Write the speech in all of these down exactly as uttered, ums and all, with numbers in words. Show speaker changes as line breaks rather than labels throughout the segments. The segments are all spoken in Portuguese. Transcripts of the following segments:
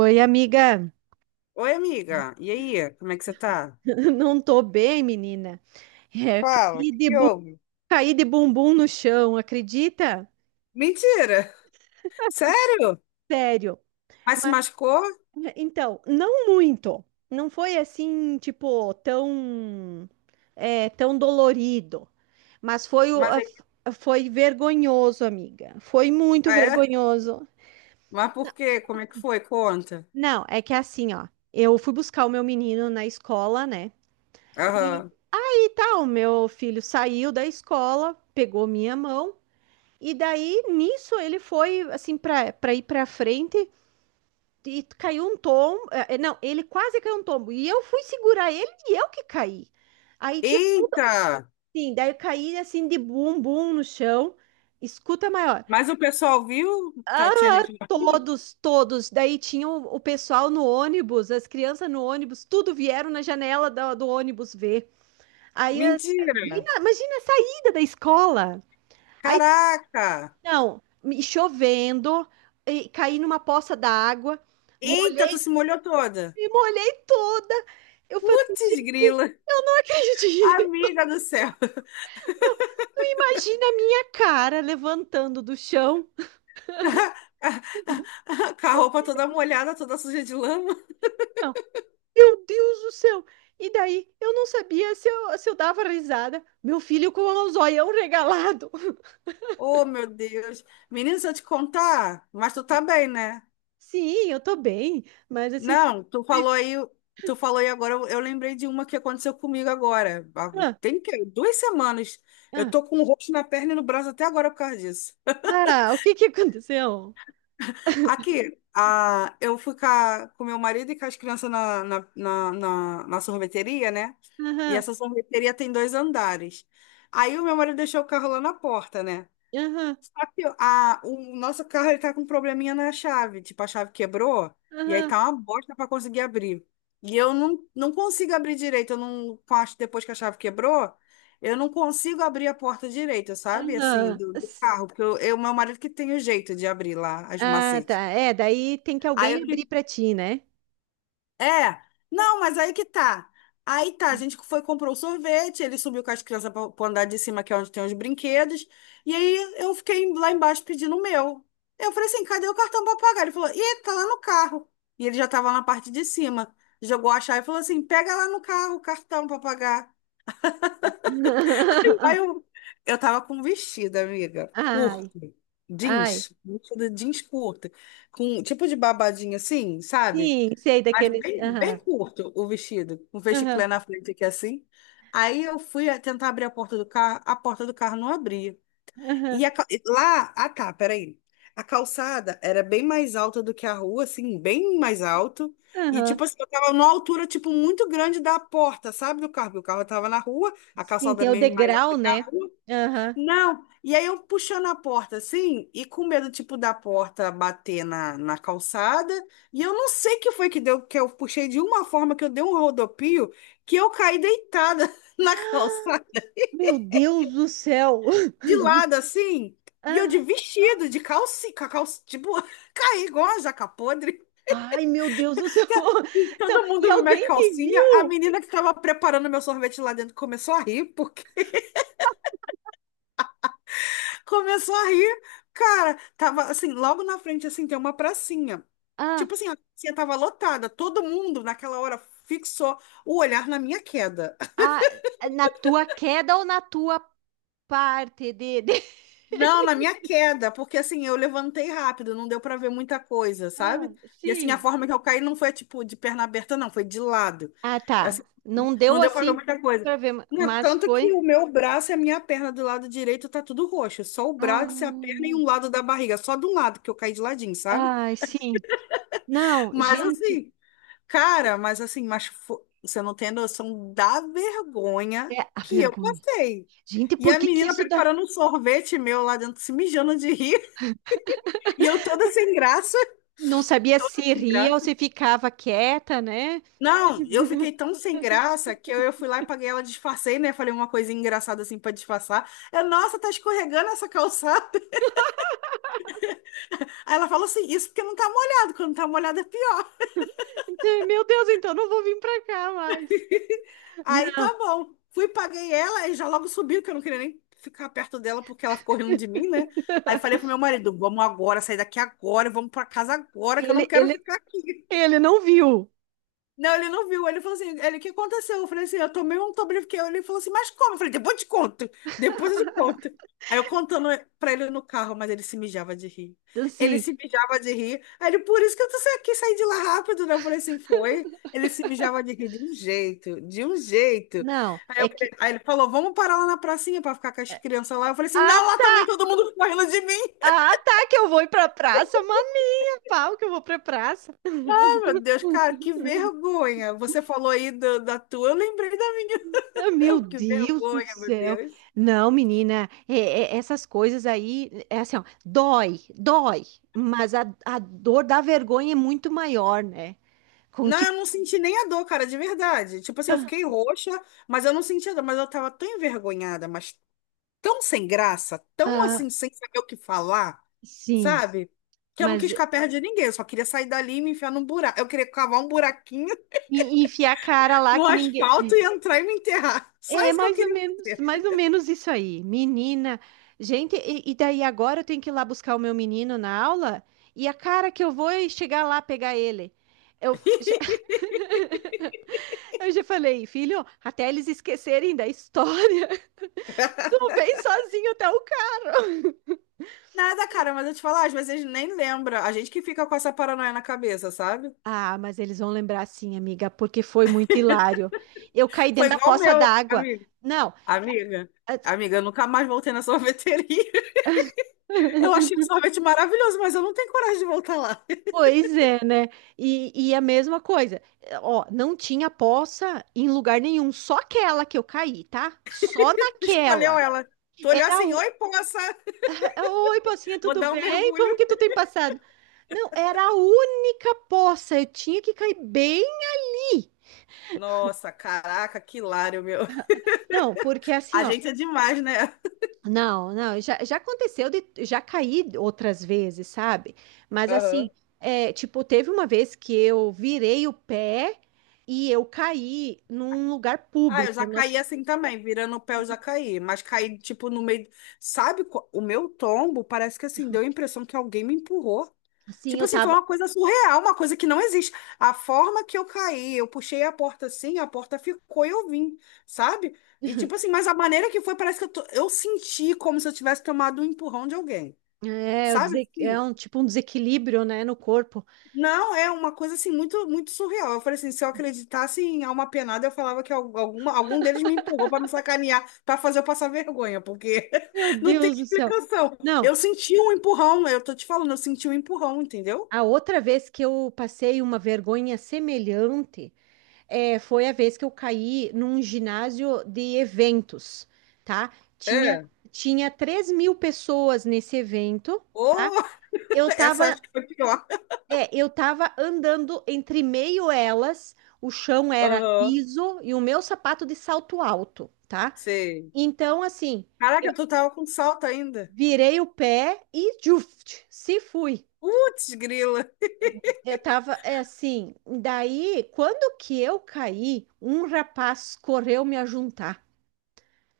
Oi, amiga.
Oi, amiga. E aí, como é que você tá?
Não tô bem, menina. É,
Fala, o
caí
que
de
que
bu-
houve?
caí de bumbum no chão, acredita?
Mentira! Sério?
Sério.
Mas se
Mas,
machucou?
então, não muito. Não foi assim, tipo, tão, é, tão dolorido. Mas foi, o-
Mas
a-
é?
foi vergonhoso, amiga. Foi muito
Ah, é?
vergonhoso.
Mas por quê? Como é que foi? Conta.
Não, é que assim, ó. Eu fui buscar o meu menino na escola, né? E,
Aham.
e tal, meu filho saiu da escola, pegou minha mão. E daí, nisso, ele foi, assim, para ir para frente e caiu um tombo. eh, Não, ele quase caiu um tombo. E eu fui segurar ele e eu que caí. Aí tinha
Eita!
assim, daí eu caí assim de bumbum no chão. Escuta maior.
Mas o pessoal viu? Tá, tinha
Ah,
gente.
todos, todos. Daí tinha o, o pessoal no ônibus, as crianças no ônibus, tudo vieram na janela do, do ônibus ver. Aí, as- bem
Mentira!
na- imagina a saída da escola.
Caraca!
Não, me chovendo, e caí numa poça d'água,
Eita, tu
molhei,
se molhou toda!
me molhei toda. Eu falei, gente,
Putz, grila!
eu não acredito.
Amiga do céu!
Não, tu imagina a minha cara levantando do chão.
Com a roupa toda molhada, toda suja de lama.
Não, meu Deus do céu. E daí, eu não sabia se eu, se eu dava risada. Meu filho com o zoião regalado.
Oh, meu Deus. Menino, se eu te contar, mas tu tá bem, né?
Sim, eu tô bem, mas assim,
Não, tu
foi-
falou aí, tu falou aí agora, eu, eu lembrei de uma que aconteceu comigo agora. Ah,
ah,
Tem que, duas semanas. Eu
ah,
tô com o roxo na perna e no braço até agora por causa disso.
ah, o que que aconteceu?
Aqui, ah, eu fui com, a- com meu marido e com as crianças na, na, na, na, na sorveteria, né? E
Aham,
essa sorveteria tem dois andares. Aí o meu marido deixou o carro lá na porta, né?
aham,
A, o nosso carro ele tá com um probleminha na chave. Tipo, a chave quebrou e aí
aham,
tá uma bosta pra conseguir abrir. E eu não, não consigo abrir direito. Eu não, com a- depois que a chave quebrou, eu não consigo abrir a porta direita, sabe? Assim,
aham.
do, do carro. Porque eu, eu- meu marido que tem o jeito de abrir lá as
Ah, tá.
macetes.
É, daí tem que
Aí
alguém
o
abrir
que
pra ti, né?
é, não, mas aí que tá. Aí tá, a gente foi, comprou o sorvete, ele subiu com as crianças pra, pro andar de cima, que é onde tem os brinquedos, e aí eu fiquei lá embaixo pedindo o meu. Eu falei assim, cadê o cartão pra pagar? Ele falou, ih, tá lá no carro. E ele já tava lá na parte de cima. Jogou a chave e falou assim, pega lá no carro o cartão pra pagar. Aí eu, eu tava com um vestido, amiga, curto,
Ai, ai.
jeans, vestido jeans curto, com um tipo de babadinho assim, sabe?
Sim, sei
Mas
daqueles.
bem,
Aham,
bem curto o vestido, com um
aham,
vesticlé na frente aqui assim. Aí eu fui a- tentar abrir a porta do carro, a porta do carro não abria.
aham,
E a ca- e lá, ah tá, peraí. A calçada era bem mais alta do que a rua, assim, bem mais alto. E
aham.
tipo assim, eu tava numa altura tipo muito grande da porta, sabe, do carro, porque o carro tava na rua, a
Sim,
calçada
tem o
meio mais
degrau,
alta que a
né?
rua.
Aham.
Não, e aí eu puxando a porta assim, e com medo, tipo, da porta bater na, na calçada, e eu não sei que foi que deu, que eu puxei de uma forma que eu dei um rodopio, que eu caí deitada na calçada,
Meu Deus do céu!
de lado assim, e eu de
Ah,
vestido, de calcinha, com a calça, tipo, caí igual a jaca podre,
ai, meu Deus do céu!
que
Não,
todo
e
mundo viu minha
alguém te
calcinha, a
viu?
menina que estava preparando meu sorvete lá dentro começou a rir. Começou a rir. Cara, tava assim, logo na frente, assim, tem uma pracinha.
Ah,
Tipo assim, a pracinha tava lotada. Todo mundo, naquela hora, fixou o olhar na minha queda.
ah, na tua queda ou na tua parte de... de-
Não, na minha queda, porque assim, eu levantei rápido, não deu pra ver muita coisa, sabe?
Ah,
E assim, a
sim.
forma que eu caí não foi tipo de perna aberta, não, foi de lado.
Ah,
Assim,
tá. Não deu
não deu pra ver
assim
muita coisa.
pra ver,
Não,
mas
tanto que
foi.
o meu braço e a minha perna do lado direito tá tudo roxo, só o
Ah,
braço e a perna e
meu.
um lado da barriga, só de um lado que eu caí de ladinho, sabe?
Ai, sim. Não,
Mas
gente,
assim, cara, mas assim, mas fo- você não tem noção da vergonha
é a
que eu
vergonha.
passei.
Gente,
E
por
a
que que
menina
isso dá?
preparando um sorvete meu lá dentro, se mijando de rir, e eu toda sem graça,
Não sabia
toda
se
sem
ria ou
graça.
se ficava quieta, né?
Não, eu fiquei tão sem graça que eu, eu fui lá e paguei ela, disfarcei, né? Falei uma coisa engraçada assim pra disfarçar. Eu, nossa, tá escorregando essa calçada. Aí ela falou assim, isso porque não tá molhado, quando tá molhado é pior.
Então, meu Deus, então não vou vir pra cá mais.
Aí tá
Não,
bom. Fui, paguei ela e já logo subiu, que eu não queria nem ficar perto dela porque ela ficou rindo de mim, né? Aí falei pro meu marido, vamos agora, sair daqui agora, vamos pra casa agora, que eu não
ele,
quero
ele,
ficar aqui.
ele não viu.
Não, ele não viu. Ele falou assim, ele, o que aconteceu? Eu falei assim, eu tomei um Tobriviquel. Ele falou assim, mas como? Eu falei, depois eu te conto. Depois eu te conto. Aí eu contando pra ele no carro, mas ele se mijava de rir. Ele
Assim,
se mijava de rir. Aí ele, por isso que eu tô sa- quis sair de lá rápido, né? Eu falei assim, foi. Ele se mijava de rir de um jeito, de um jeito.
não,
Aí,
é
eu falei-
que.
aí ele falou, vamos parar lá na pracinha pra ficar com as
é,
crianças lá. Eu falei assim,
Ah,
não, lá também
tá,
todo mundo correndo de mim.
ah, tá, que eu vou ir pra praça, maninha, pau, que eu vou pra praça.
Ai, meu Deus, cara, que vergonha. Você falou aí do- da tua, eu lembrei da minha.
Ah, meu
Eu, que
Deus do
vergonha, meu
céu.
Deus.
Não, menina, é- é- essas coisas aí, é assim, ó, dói, dói, mas a, a dor da vergonha é muito maior, né? Com
Não,
que.
eu não senti nem a dor, cara, de verdade. Tipo assim, eu
Ah,
fiquei roxa, mas eu não senti a dor, mas eu tava tão envergonhada, mas tão sem graça, tão
ah,
assim, sem saber o que falar,
sim,
sabe? Que eu não
mas
quis
e-
ficar perto de ninguém, eu só queria sair dali e me enfiar num buraco. Eu queria cavar um buraquinho
e enfiar a cara lá
no
que ninguém.
asfalto e entrar e me enterrar. Só
É
isso que eu
mais ou
queria
menos,
fazer.
mais ou menos isso aí. Menina, gente, e, e daí agora eu tenho que ir lá buscar o meu menino na aula e a cara que eu vou é chegar lá pegar ele. Eu f- já, eu já falei, filho, até eles esquecerem da história, tu vem sozinho até o carro.
Nada, cara, mas eu te falar, às vezes nem lembra. A gente que fica com essa paranoia na cabeça, sabe?
Ah, mas eles vão lembrar sim, amiga, porque foi muito hilário. Eu caí
Foi
dentro da
igual o
poça
meu,
d'água.
amigo.
Não.
Amiga, amiga, eu nunca mais voltei na sorveteria. Eu achei o sorvete maravilhoso, mas eu não tenho coragem de voltar lá.
Pois é, né? E, e a mesma coisa, eh, ó, não tinha poça em lugar nenhum, só aquela que eu caí, tá? Só
Escolheu
naquela.
ela. Tu olhou
Era
assim,
o.
oi, poça,
Oi, pocinha,
vou
tudo
dar um
bem?
mergulho.
Como que tu tem passado? Não, era a única poça, eu tinha que cair bem.
Nossa, caraca, que hilário, meu.
Não, porque assim,
A
ó,
gente é demais, né?
não, não, já, já aconteceu de, já caí outras vezes, sabe? Mas
Aham.
assim, é, tipo, teve uma vez que eu virei o pé e eu caí num lugar
Ah, eu
público.
já caí
Nossa,
assim também, virando o pé eu já caí, mas caí tipo no meio, sabe, co- o meu tombo parece que assim, deu a impressão que alguém me empurrou.
assim,
Tipo
eu
assim, foi
tava,
uma coisa surreal, uma coisa que não existe. A forma que eu caí, eu puxei a porta assim, a porta ficou e eu vim, sabe? E tipo assim, mas a maneira que foi, parece que eu, tô- eu senti como se eu tivesse tomado um empurrão de alguém,
é, eu
sabe?
dese- é um tipo um desequilíbrio, né, no corpo.
Não, é uma coisa assim muito muito surreal. Eu falei assim, se eu acreditasse em alma penada, eu falava que al- alguma, algum deles me empurrou para me sacanear, para fazer eu passar vergonha, porque
Meu
não tem
Deus do céu.
explicação.
Não,
Eu senti um empurrão, eu tô te falando, eu senti um empurrão, entendeu?
a outra vez que eu passei uma vergonha semelhante é, foi a vez que eu caí num ginásio de eventos, tá? Tinha,
É.
tinha três mil pessoas nesse evento.
Oh,
Eu
essa
tava,
acho que foi pior.
é, eu tava andando entre meio elas, o chão era
Aham,
liso e o meu sapato de salto alto, tá?
sei.
Então, assim,
Caraca, tu tava com salto ainda.
virei o pé e juft, se fui.
Putz, grila.
Eu tava é, assim, daí, quando que eu caí, um rapaz correu me ajuntar.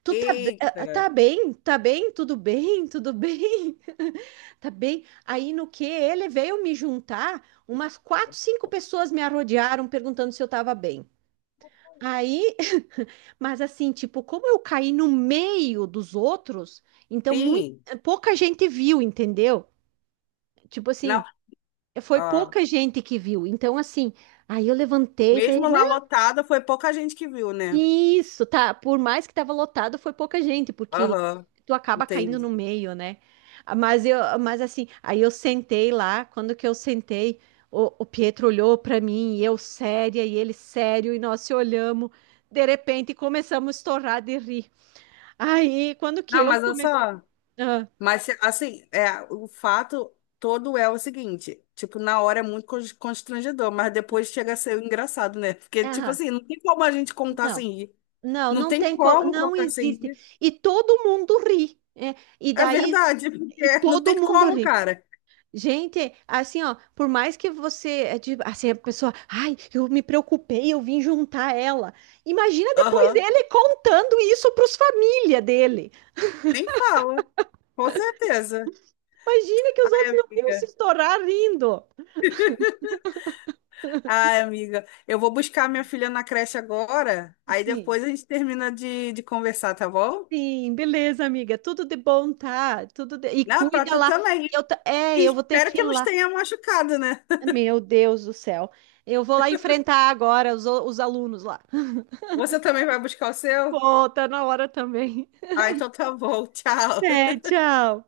Tu tá, be-
Eita.
ah, tá bem? Tá bem? Tudo bem? Tudo bem? Tá bem? Aí no que ele veio me juntar, umas quatro, cinco pessoas me arrodearam perguntando se eu tava bem. Aí, mas assim, tipo, como eu caí no meio dos outros, então muito,
Sim.
pouca gente viu, entendeu? Tipo assim,
Não,
foi
ah,
pouca gente que viu. Então, assim, aí eu levantei e falei,
mesmo lá lotada, foi pouca gente que viu, né?
isso, tá. Por mais que tava lotado, foi pouca gente, porque
Aham.
tu acaba caindo no
Entendi.
meio, né? Ah, mas eu, mas assim, aí eu sentei lá, quando que eu sentei, o, o Pietro olhou pra mim, e eu séria, e ele sério, e nós se olhamos. De repente começamos a estourar de rir. Aí, quando que
Não,
eu
mas olha
comecei.
só.
Ah,
Mas assim, é, o fato todo é o seguinte, tipo, na hora é muito cons- constrangedor, mas depois chega a ser engraçado, né? Porque, tipo
ah,
assim, não tem como a gente contar
não,
sem rir.
não,
Não
não
tem
tem como,
como
não
contar sem
existe.
rir.
E todo mundo ri, né? E
É
daí,
verdade,
e
porque não
todo
tem
mundo
como,
ri.
cara.
Gente, assim, ó, por mais que você, é de- assim, a pessoa, ai, eu me preocupei, eu vim juntar ela. Imagina depois
Aham.
ele contando isso para os família dele.
Nem fala, com certeza.
Imagina que os
Ai,
outros não iam se
amiga.
estourar rindo.
Ai, amiga. Eu vou buscar minha filha na creche agora, aí
Sim,
depois a gente termina de, de conversar, tá bom?
sim, beleza, amiga, tudo de bom, tá? Tudo de- E
Não, pra
cuida
tu
lá,
também.
que eu ta-
E
é, eu vou ter
espero
que ir
que nos
lá.
tenha machucado, né?
Meu Deus do céu. Eu vou lá enfrentar agora os, o- os alunos lá.
Você também vai buscar o seu?
Pô, tá na hora também.
Ah, então tá bom. Tchau.
É, tchau.